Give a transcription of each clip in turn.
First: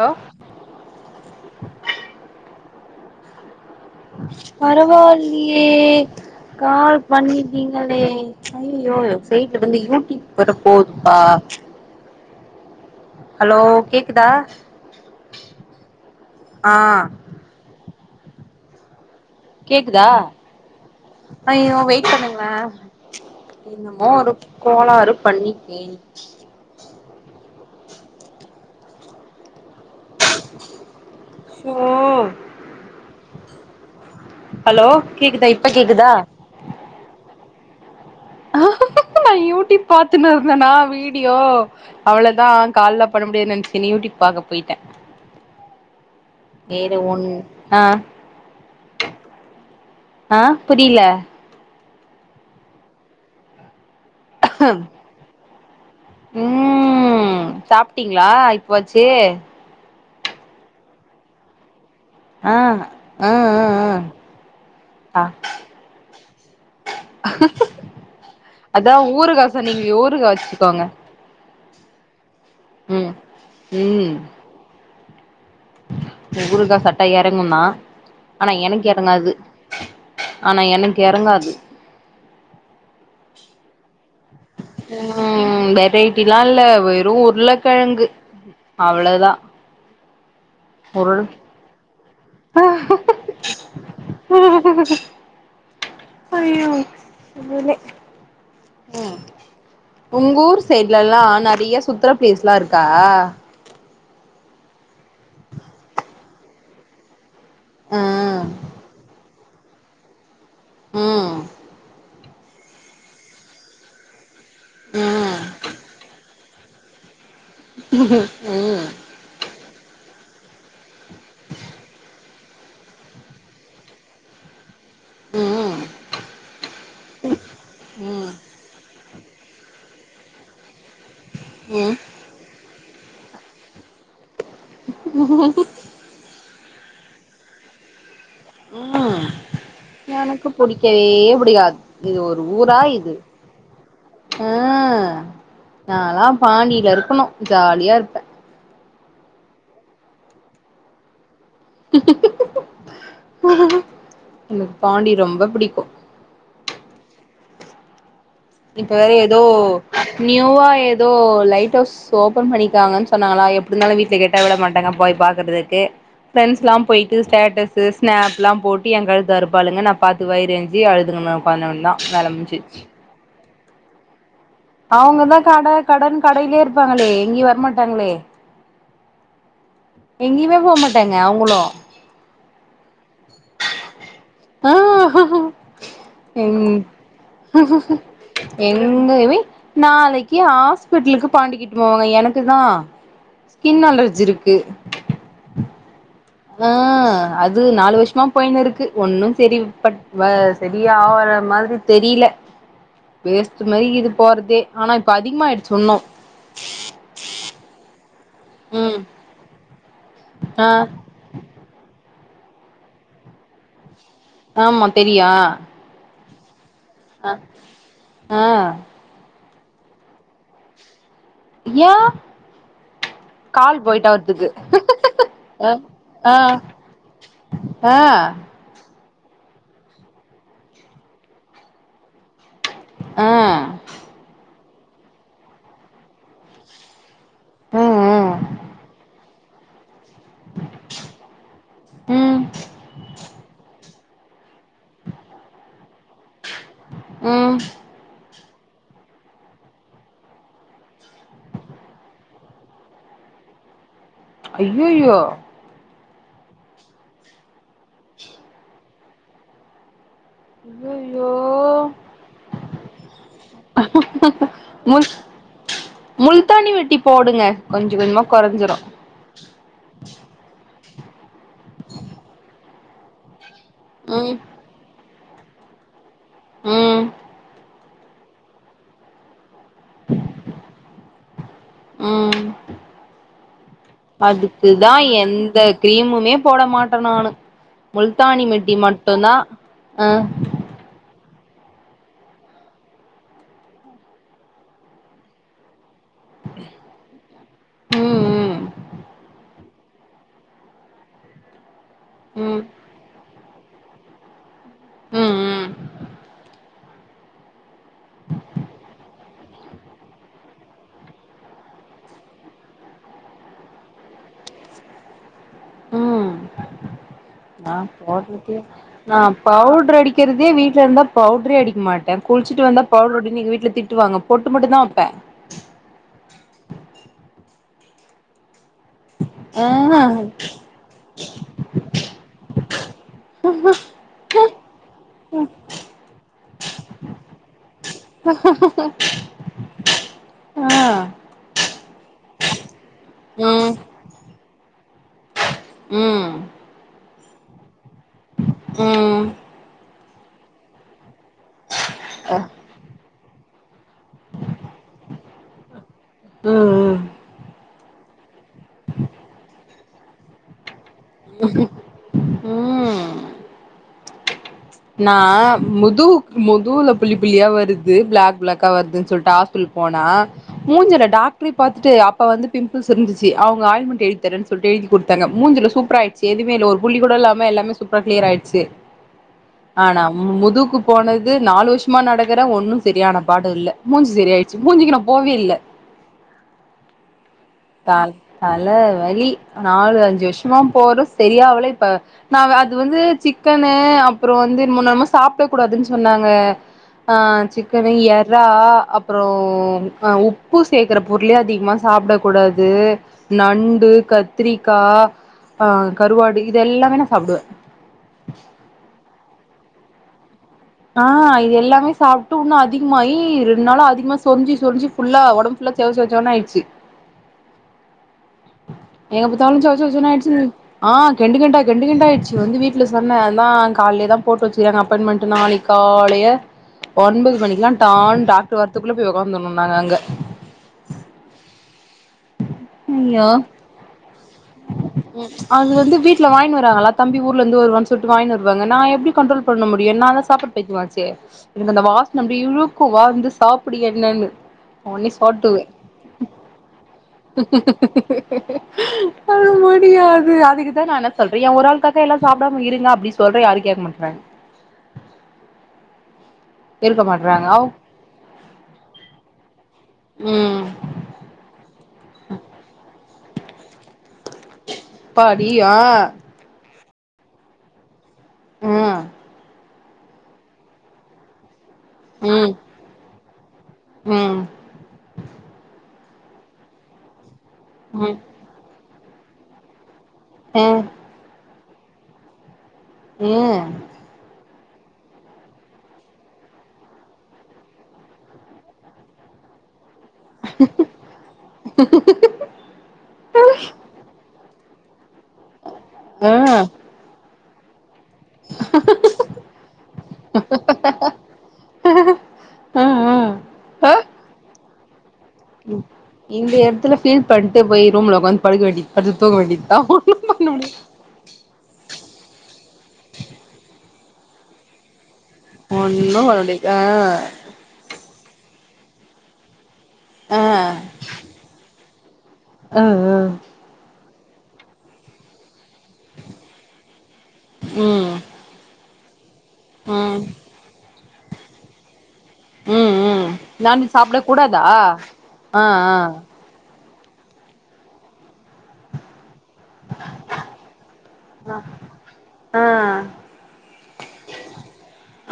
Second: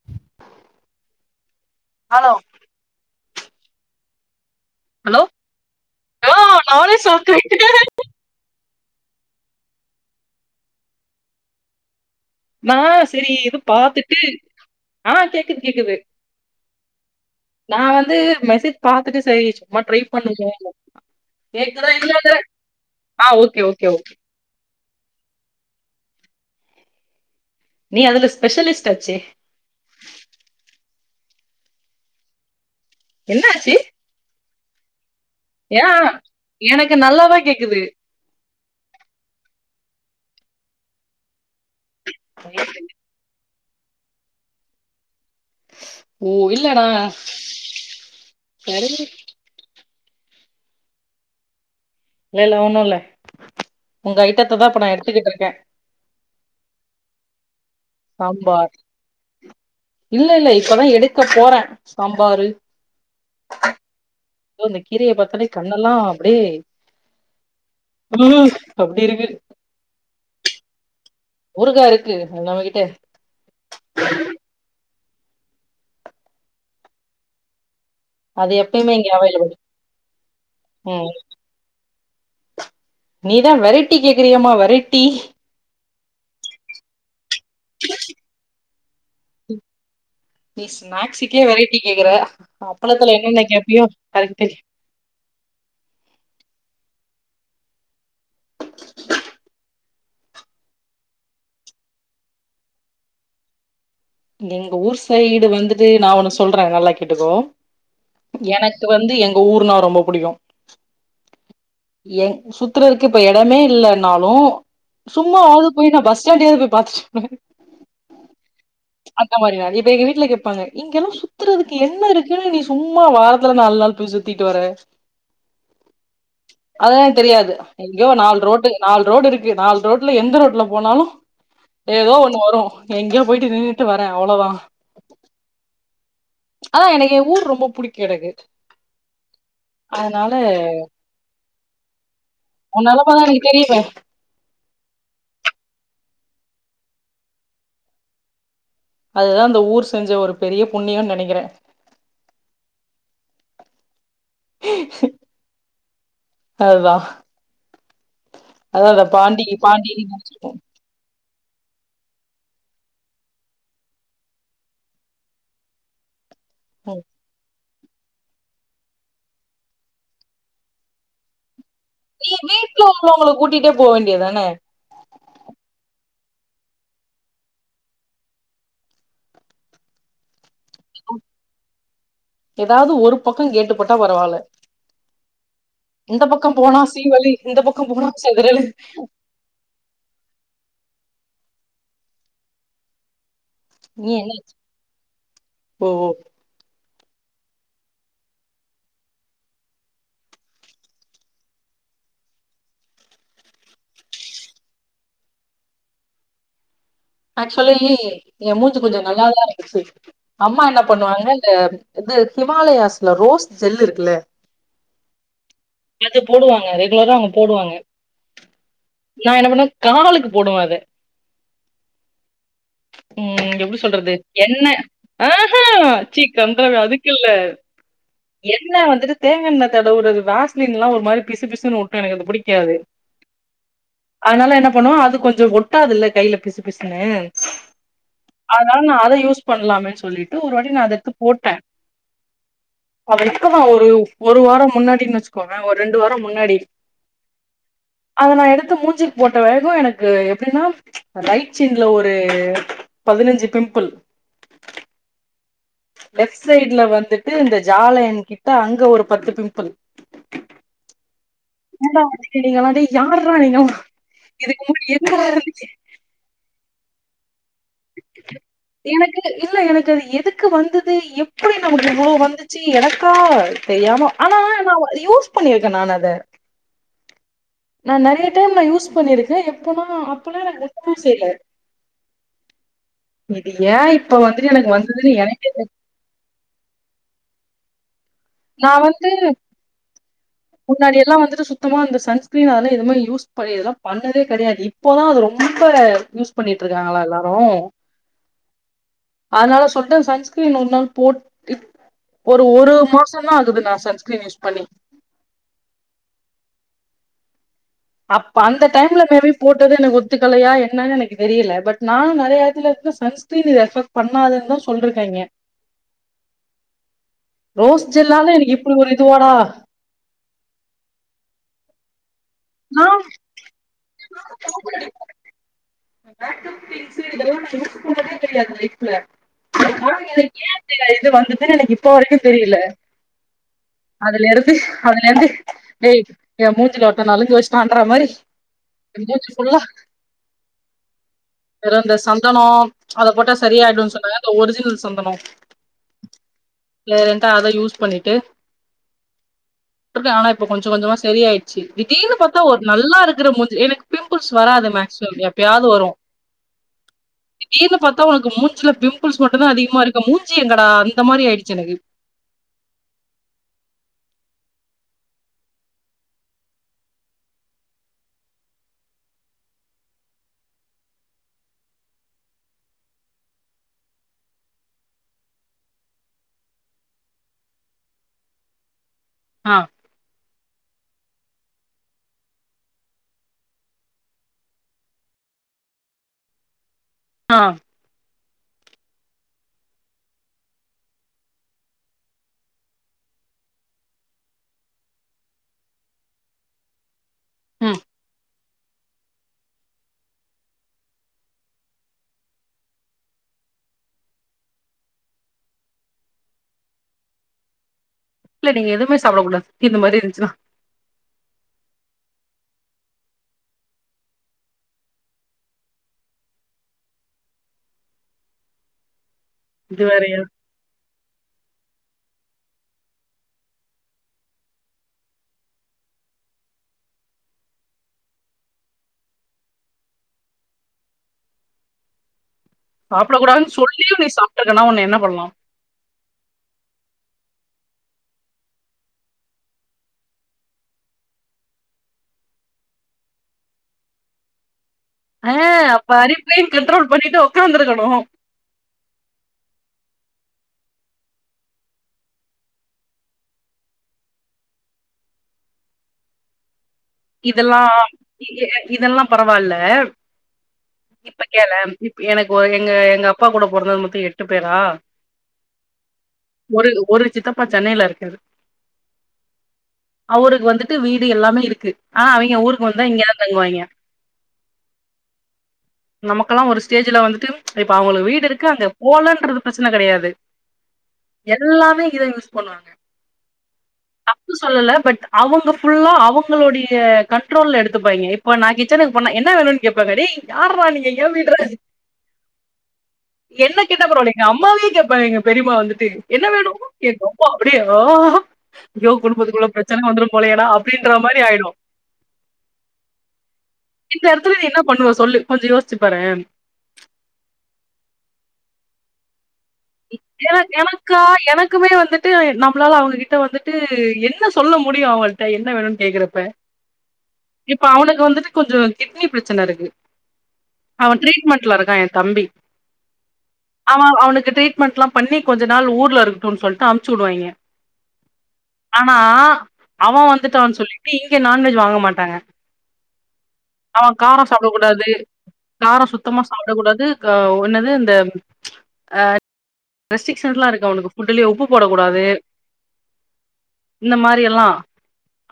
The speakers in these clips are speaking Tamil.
ஹலோ ஹலோ ஹலோ பரவாயில்லையே ஆ நானே கால் ஷாக்காயிட்டே பண்ணிட்டீங்களே ஐய்யயோ [unintelligible] வந்து யூடியூப் வேற போதுப்பா நா சேரி இது ஹலோ பாத்துட்டு கேக்குதா ஆ கேக்குது கேக்குது ஆ நா வந்து மெசேஜ் பாத்துட்டு செரி சும்மா ட்ரை கேக்குதா பண்ணுவோ ஐயோ கேக்குதா வெயிட் இன்னோர்தர பண்ணுங்களே ஆ ஓகே ஓகே என்னமோ ஓகே ஒரு கோளாறு பண்ணிக்கே நீ அதுல பெஷலிஸ்ட் ஆச்சே சோ என்னாச்சு ஹலோ கேக்குதா இப்ப ஏன் கேக்குதா எனக்கு நல்லாதா கேக்குது நா யூடியூப் பாத்துன்னுருந்தேனா வீடியோ அவ்ளதா கால்ல பண்ண முடியாது நெனச்சுட்டு யூடியூப் பாக்க போயிட்டே ஓ இல்லடா வேற ஒன் ஆ சரி ஆ புரியல இல்ல இல்ல ஒண்ணுல்ல உங்க ஐட்டத்ததா இப்ப நா எடுத்துக்கிட்ருக்கே ம் சாப்ட்டீங்களா சாம்பார் இப்ப வச்சு இல்ல இல்ல இப்பதா எடுக்க போறே சாம்பாரு ஆ ஆ ஆ ஆ யோ இந்த கீரைய ஆ பாத்தாலே கண்ணெல்லா அப்படியே ம் அப்டி இருக்கு அப்ப நீங்க ஊருகா வச்சிக்கோங்க ஊருகா இருக்கு நம்மகிட்ட ம் ம் ஊருகா சாப்டா எறங்குந்தா ஆனா அது எனக்கு எப்பயுமே இங்க எறங்காது அவைலபிள் ஆனா எனக்கு ம் எறங்காது நீதா வெரேட்டி கேக்கிறியேமா வெரேட்டி ம் வெரைட்டில்லா இல்ல வெறு உருளைக்கெழங்கு அவ்வளோதா நீ ஸ்நாக்ஸுக்கே வெரைட்டி கேக்குற அப்பளத்துல என்னன்ன கேப்பியோ கரக்கு தெரிய அய்யோ உண்மைலே அ ம் உங்க ஊர் சைடுலல்லா நெறைய சுத்தர ப்ளேஸ்லா இருக்கா எங்க ஊர் சைடு வந்துட்டு நா ஒண்ணு சொல்றே நல்லா கேட்டுக்கோ ம் எனக்கு வந்து எங்க ஊருனா ரொம்ப புடிக்கு ம் என் சுத்துரதுக்கு இப்ப எடமே இல்லனாலு ம் சும்மாவாது போய் நா பஸ் ண்டாடியாவது போய் பாத்துட் ம் அந்த மாதிரிதா இப்ப எங்க வீட்ல கேப்பாங்க இங்கெல்லா சுத்துறதுக்கு என்ன இருக்குன்னு நீ சும்மா வாரத்துல நாலு நாள் போய் சுத் சுத்திட்டு வர ம் அதல்லா தெரியாது எங்கோ ம் நாலு ரோட்டு நாலு ரோடு இருக்கு நாலு ரோட்ல எந்த ரட்ல போனாலு ம் ஏதோ ஒண்ணு வரு எங்கேயோ போயிட்டு நின்னு ட்டு வரே அவ்வளோதா அதா எனக்கு ஏ ஊர் ரொம்ப புடிக்கு எனக்கு ம் அதனால எனக்கு புடிக்கவே பிடிக்காது இது ஒரு ஊரா உன் இது நெலமதான் எனக்கு தெரியுமே ம் நால்லா பாண்டியில இருக்கணு ஜாலியா இருப்பே அதுதா அந்த ஊர் செஞ்ச ஒரு பெரிய புண்ணியம்னு நெனைக்கிறே எனக்கு பாண்டி ரொம்ப பிடிக்கு அதுவா இப்ப வேற ஏதோ பாண்டினு நெனச்சிருக்கோம் நியூவா ஏதோ லைட் ஹவுஸ் சோ ஓப்பன் இருக்காங்கனு சொன்னாங்களா எப்டி இருந்தாலு வீட்ல கேட்டா விட மாட்டாங்க போய் பாக்குறதுக்கு பிரண்ட்ஸ்ல்லா ம் போய்ட்டு ஸ்டேட்டஸ் து ஸ்னாப்ல்லா போட்டு ஏ கழுத்த அறுப்பாலுங்க நா பாத்து வயிறு எரிஞ்சி அழுதுணு உக்காந்துக்குவந்த நீ வீட்டுல உள்ளவங்கள கூட்டிட்டு போக வேண்டியதுதனே அவுங்கதா கட கடன்னு கடையிலயே இருப்பாங்களே எங்கேயு வரமாட்டாங்களே எங்கேயுமே போக மாட்டாங்க அவுங்களு ஏதாவது ஒரு பக்கம் கேட்டு போட்டா பரவாயில்ல ஆ எங் போனா சீவலி இந்த பக்கம் போனா செதறலு எங்கயுமே நாளைக்கு ஹாஸ்பிட்டலுக்கு பாண்டிக்கிட்டு போவாங்க எனக்கு தா ஸ்கின் நீ அலர்ஜி என்னக்கி இருக்கு ஓ ஓ ஆ அது நாலு வருஷமா போய்ன்னு இருக்கு ஒன்னு செரி பட் வ செரி ஆவுர மாதிரி தெரில வேஸ்ட் மாதிரி கிது போறதே ஆனா இப்ப அதிகமாயிடுச்சு இன்னு ஆக்சுவலி ஏ மூஞ்சு கொஞ்ச ம் நல்ல தா இருந்துச்சு அம்மா ஆ என பண் ணுவாங்க இந்த இது ஹிமாலயாஸ்ல ரோஸ் ஜெல்லு இருக்குல்ல ஆமா தெரியு அது போடுவாங்க ரெகுலரா அவுங்க போடுவாங்க ஆ நா என பண்ணுவே காலுக்கு போடுவே அத ஏ ம் எப்டி கால் போயிட்டா சொல்றது அவர்துக்கு என்ன ஆ அ ஆ சீ கன்றாவி அதுக் குல ஆ என் இல்ல வந்துட்டு தேங்கண்ணெல தடவுறது வாசலின்லா ஒரு மாரி பிச பிசு ஒட்டு எனக்கு அது புடிக் காது ஆ அதனால என்ன பண்ணுவோ அது கொஞ்சோ ஒட்டாதுல்ல கையில பிசு பிசுன்னு ம் அதனால நா அத யூஸ் பண்லாமே சொல்லிட்டு ஒரு வாட்டி நா அத எடுத்து போட்டே ம் அது இப்ப தா ஒரு ஒரு வாரோ முன்னாடி வச்சுக்கோங்க ஒரு ரெண்டு வாரோ முன்னாடி ம் அத நா எடுத்து மூஞ்சுக்கு போட்ட வேகோ எனக்கு எப்டின்னா ரைட் இச்சின்ல ஒரு பதினஞ்சு பிம்பிள் ஐய்யயோ லெப்ட் சைட்ல வந்துட்டு இந்த ஜாலன் கிட்ட அங்க ஒரு பத்து பிம்பிள் ஐய்யயோ ஏடா நீங்க நீங்களா டேய் யாறா நீங்களா இதுக்கு முன்னாடி முல் எங்கடா இருந்திங்க முல்தானி மெட்டி போடுங்க கொஞ்ச கொஞ்சமா கொறஞ்சிடு க்கு இல்ல எனக்கு அது எதுக்கு வந்தது எப்புடி நமக்கு இவ்ளோ வந்துச்சு எனக்கா தெரியாம ம் ஆனா நா யூஸ் பண்ணியிருக்கே நான் அத ம் நா நெறைய டைம் நா யூஸ் பண்ணிருக்கே எப்பனா அப்பனா எதுவும் செய்ல ம் இது ஏ இப்ப வந்துட்டு எனக்கு அதுக்குதா வந்ததுன்னு எனக்கே எந்த தெரி கிரீமுமே போட மாட்டே நானு முல்தானி மெட்டி மட்டும் தா அ முன்னாடிலா வந்துட்டு சுத்தமா இந்த சன்ஸ்கிரீன் அதல்லா எதுவுமே யூஸ் பண்ணி இதெல்லா பண்ணதே கிடையாது இப்போதா அது ரொம்ப யூஸ் பண்ணிட்டு இருக்காங்களா எல்லா ப்றோ ம் அதனால சொலிட்டு சன்ஸ்கிரீன் ஒரு நாள் போட் ட் ஒரு ம் ம் ஒரு மாசோ தா ஆகுது நா சன்ஸ்கிரீன் யூஸ் பண்ணி ம் அப்ப அந்த டைம்ல மேபி போட்டது எனக்கு ஒத்துக்கலையா என்னனு எனக்கு தெரியல பட் நானு நெறைய இடத்துல இருந்து சன்ஸ் ட்டு ரேஃபர் பண்ணாதுன்னு தா சொல்லிருக்காங்கய் ம் நா ரோஸ் ஜெல்லால எனக்கு போடுறது இப்டி ஒரு நா இதுவாடா பவுடர் அடிக் க்கிறதே வீட்ல இருந்தா பவுடுரே அடிக்க மாட்டே குளிச்சுட்டு வந்தா நா பவுடுர் அடினு எங்க வீட்ல திட்டுவாங்க பொட்டு மட்டுந்தா வெப்பே மேக்கப் திங்ஸு இதெல்லா நா யூஸ் பண்ணதே கெடையாது லைஃப்ல ஆனா ஆ எனக்கு ஏ இப்டி இது வந்தது எனக்கு இப்போ வரைக்குந் தெரியில [inaudible] அதுலேருந்து அதுலேந்து ஏய் எ மூஞ்சுல ஒருத்த நலுங்கு வெச் டான்ற மாரி எ மூஞ்சி ஃபுல்லா ஆ வேற இந்த சந்தனோ அதப் போட்டா ம் செரியாயிடுன் சொன்னாங்க இந்த ஒரிஜினல் சந்தனோ ம் [unintelligible] அத யூஸ் பண்ணிட் ட்டு ம் டிருக்கே ஆனா இப்ப கொஞ்சோ கொஞ்சமா செரியாயிட் சி திடீர்னு பாத்தா ஒரு நல்லா இருக்கிற முஞ்சி எனக்கு பிம்பிள்ஸ் வராது மேக்சிமம் எப்பியாது வரு ம் ம் திடீர்னு பாத்தா ஒனக்கு மூஞ்சுலப் பிம்பிள்ஸ் மட்டுந்தா அதிகமா இருக்க மூஞ்சி எங்கடா அந்த மாரி ஆயிடுச்சு எனக்கு ம் நா முதுவுக் முதுவுலப் புள்ளி புள்ளியா வருது பிளாக் பிளாக்கா வருதுன் சொல்ட்டு ஹாஸ் பில் போனா மூஞ்சில டாக்ட்ரேப் பாத்துட்டு அப்ப வந்து பிம்பிள்ஸ் இருந்துச்சி அவுங்க ஆயில்மெண்ட் எழுத்தரன்ச் சொல்ட்டு எழுதி குட்த்தங்க மூஞ்சில சூப்பராயிட்ச்சி எதுமே இல்ல ஒரு புள்ளி கூட இல்லாம எல்லாமே சூப்பரா கிளியராயிட்ச்சி ஆ ஆனா முதுவுக்குப் போனது நாலு வருஷமா நடகற ஒன்னும் செரியானப் பாடு இல்ல மூஞ்சி செரி ஆயிட்ச்சி மூஞ்சிகி நாப் போவே இல்ல ஆ த தல வலி நாலு அஞ்சு வஷமாம் போற செரியாவல இப்ப நாவ அது வந்து சிக்கனு அப் அப்றோ வந்து என்மோனமோ சாப்ட கூடாதுன் சொன்னாங்க அ ம் சிக்கனு எற் றா அப்பறோ உப்பு அ சேக்கறப் பொருளே அதிகமா சாப்ட கூடாது நண்டு கத்ரிக்கா ஆ கருவாடு இது எல்லாமே நா சாப்டுவே இல்ல நீங்க எதுமே சாப்ட கூடா இந்த மாரி இருந்ச்சினா ஆ இது எல்லாமே சாப்ட்டு வுன்னு அதிகமாயி ரெண் நாளா அதிகமா சொரிஞ்சி சொரிஞ்சி ஃபுல்லா ஒடம் ஃபுல்லா செவ செவ செவனாயிட்ச்சி எங்க பத்தாலு செவ இது செவ வேறயா செவனாயிட்ச்சின் ஆ கெண்டு கெண்டா கெண்டு கெண்டா ஆயிட்ச்சி வந்து வீட்ல சொன்னே அந்தா கால்லியேதாம் போட்டு வெச்சிகிறாங்க அப்பாயின்மெண்ட்டு நாளைக் காலைய ஒன்பது மணிக்லா டான் டாக்ட்ரு வரத்துக்குள்ள போய் ஒக்காந்துன்னு நாங்க அங்க சாப்ட ஐயோ கூடாதுன் சொல்லியு நீ சாப்ட்ருக்கனா உன்ன என்ன பண்லா அது வந்து வீட்ல வாய்னு வாரங்களா தம்பி ஊர்லந்து வருவான் சொல்ட்டு வாய்னு வருவாங்க நா எப்டி கண்ட்ரோல் பண்ண முடியு நா அதா சாப்புட் பைத்மாச்சே எனக்கு அந்த வாச்ன அப்டி இழுக்கு வா இந்து சாப்டு என்னனனு அ அப்ப அரிப்பையுங் கண்ட்ரோல் பண்ணிட்டு ஒக் அது முடியாது அதுகுதா நா என்ன சொல்றே எ ஒரு ஆள்க்காக எல்லா சாப்டாம இருங்க அப்டிச் சொல்றே யாரு கேக்க மாட்றாங் இருக்க மாட்றாங்க இதெல்லா அவ் இதெல்லாம் பரவால்ல ம் இப்ப கேளே எனக்கு ஒ எங்க எங்க அப்பா கூட பொறந்தது மொத்தோ எட்டு பேரா அப்பாடியா ஒரு ஒரு சித்தப்பா சென்னைல இருக்காரு ம் அ அவுருக்கு வந்துட்டு வீடு எல்லாமே இருக்கு ஆ அவிங்க ம் ஊருக்கு வந்தா இங்கேதா தங்குவாய்ங்கே ம் நமக்கல்லா ஒரு ஸ்டேஜுல வந்துட்டு இப்ப அவுங்களுக்கு ம் வீடு இருக்கு அங்க போலன்றது பிரச்சன கெடயாது ஆ எல்லாமே இங்க தா யூஸ் பண்வாங்க ஏ தப்பு சொல்லல பட் அவங்க ஃபுல்லா அவுங்களுடை ய கண்ட்ரோல்ல எடுத்துப்பாய்ங்க இப்ப நா கிச்சனுக்கு போனா என்ன வேணுன் கேப்பாங்க டேய் யார்ரா நீங்க எ வீட்ரா இது என்ன கேட்டா பரவால்ல எங்க அம் மாவே கேப்பாங்க எங்க பெரிம்மா வந்துட்டு என்ன ஆ வேணு எங்க அம்மா அப்டியா ஆ ஹா அய்யோ குடும்பத்துக்குள்ள பிரச்சன வந்துரு போலயேடா அப்டின்ற மாரி ஆய்ரு ஆ ஆ ஆ இந்த எடத்துல நீ என்ன பண்ணுவ சொல்லு கொஞ்ச யோசிச்சு பாரு இந்த எட்த்துல ஃபீல் பண்ட்டு போய் ரூம்ல ஒக்காந்து படுக்க வேண்டி படுத்து தூங்க வேண்டி [inaudible] க்கா எனக்குமே வந்துட்டு நம்ளால அவுங்ககிட்ட வந்துட்டு என்ன சொல்ல முடியு அவுங்கள் ட்ட என்ன வேணுன் ஒன்னு கேக்குறப்ப பண்ண முடியாது ஆ இப்ப அவனுக்கு வந்துட்டு கொஞ்சோ கிட்னி பிரச்சனருக்கு ஆ அவே ட்ரீட்மெண்ட்லருக்கா எ தம்பி ஆ ஆ அவே அவனுக்கு ட்ரீட் மெண்ட்லா பண்ணி கொஞ்ச நாள் ஊர்லருக்கட்டுன் சொல்ட்டு அம்ச்சுடுவாய்ங்க ம் ஆனா அவே ம் வந்துட்டான் சொல்லிட்டு இங்க நான்வெஜ் வாங்க மாட்டாங்க ம் ம் அவே நான்வெஜ் சாப்ட காரோ கூடாதா சாப்டக்கூடாது ஆ காரோ ஆ சுத்தமா சாப் ப்ட கூடாது க என்னது இந்த ஆ ரெஸ்ட்ரிக்ஷன்ஸ்லாருக்கு அவனுக்கு ஃபுட்டுலே உப்பு ஆ போடக்கூடாது ஆ இந்த மாரி எல்லா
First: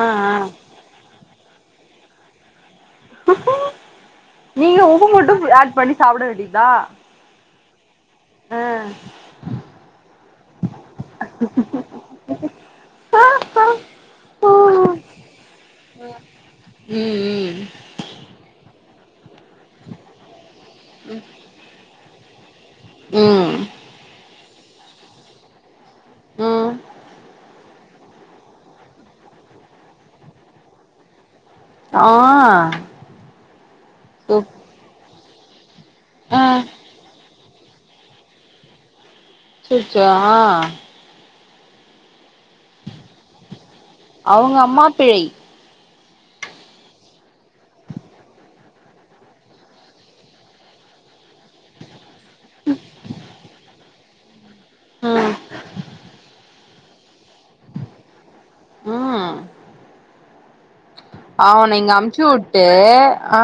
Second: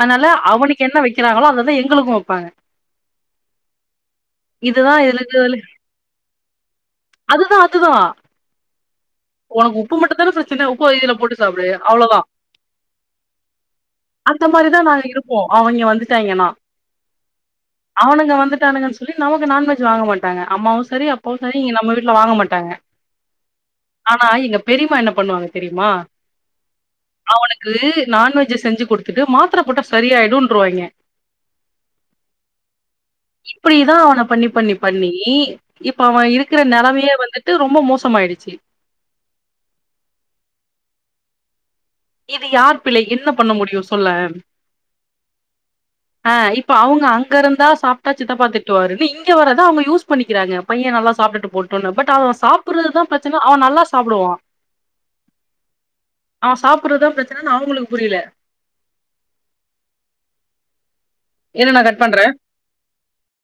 ஆ ஆனால ஆ அவனுக்கு என்ன வெக்கிறாங்களோ அத தா எங்ளுக்கு வப்பாங்க நீங்க இதுதா உப்பு இதுல மட்டு ஆட் பண்ணி சாப்ட வேண்டிதா அதுதா அதுதா ஆ ஒனக்கு உப்பு மட்டுந்தானே பிரச்சன உப்ப இதுல போட்டு சாப்புடு அவ்ளதா அந்த மாரிதா நாங்க இருப்போ அவய்ங்க வந்துட்டாய்ங்கன்னா ம் ம் அவனுங்க வந்துட்டானுங்கன் சொல்லி நமக்கு நான்வெஜ் வாங்க மாட்டாங்க அம்மாவு செரி அப்பாவு செரி இங்க நம்ம வீட்ல வாங்க மாட்டாங்க ம் ஆனா எங்க பெரிம்மா என்ன பண்ணுவாங்க தெரிமா ம் அவனுக்கு நான்வெஜ்ஜ செஞ்சு குடுத்துட்டு மாத்ர போட்டா சரியாய்டுன்ருவாய்ங்க ஆ இப்டிதா அவன பண்ணி சூப் பண்ணி பண்ணி இப்ப அவே ஆ இருக்குற நெலமையே வந்து ட்டு ரொம்ப மோசமாய்டுச்சி அச்சச்சோ ஆ இது யார் பிழை என்ன பண்ண முடியு சொல்லே அவங்க அம்மா பிழை ஆ இப்ப அவுங்க அங்கருந்தா சாப்ட்டா சித்தப்பா திட்டுவாருன் இங்க வரத அவுங்க யூஸ் பண்ணிக்கிறாங்க பையே நல்லா சாப்ட்டுட்டு போட்டுன்னு பட் அவே சாப்புறதுதா பிரச்சன அவே நல்லா சாப்டுவா ம் அவே சாப்புறதா பிரச்சனனு அவுங்களுக்கு புரில ம் இரு அவன நா இங்க கட் பண்றே அம்ச்சுட்டு ஆ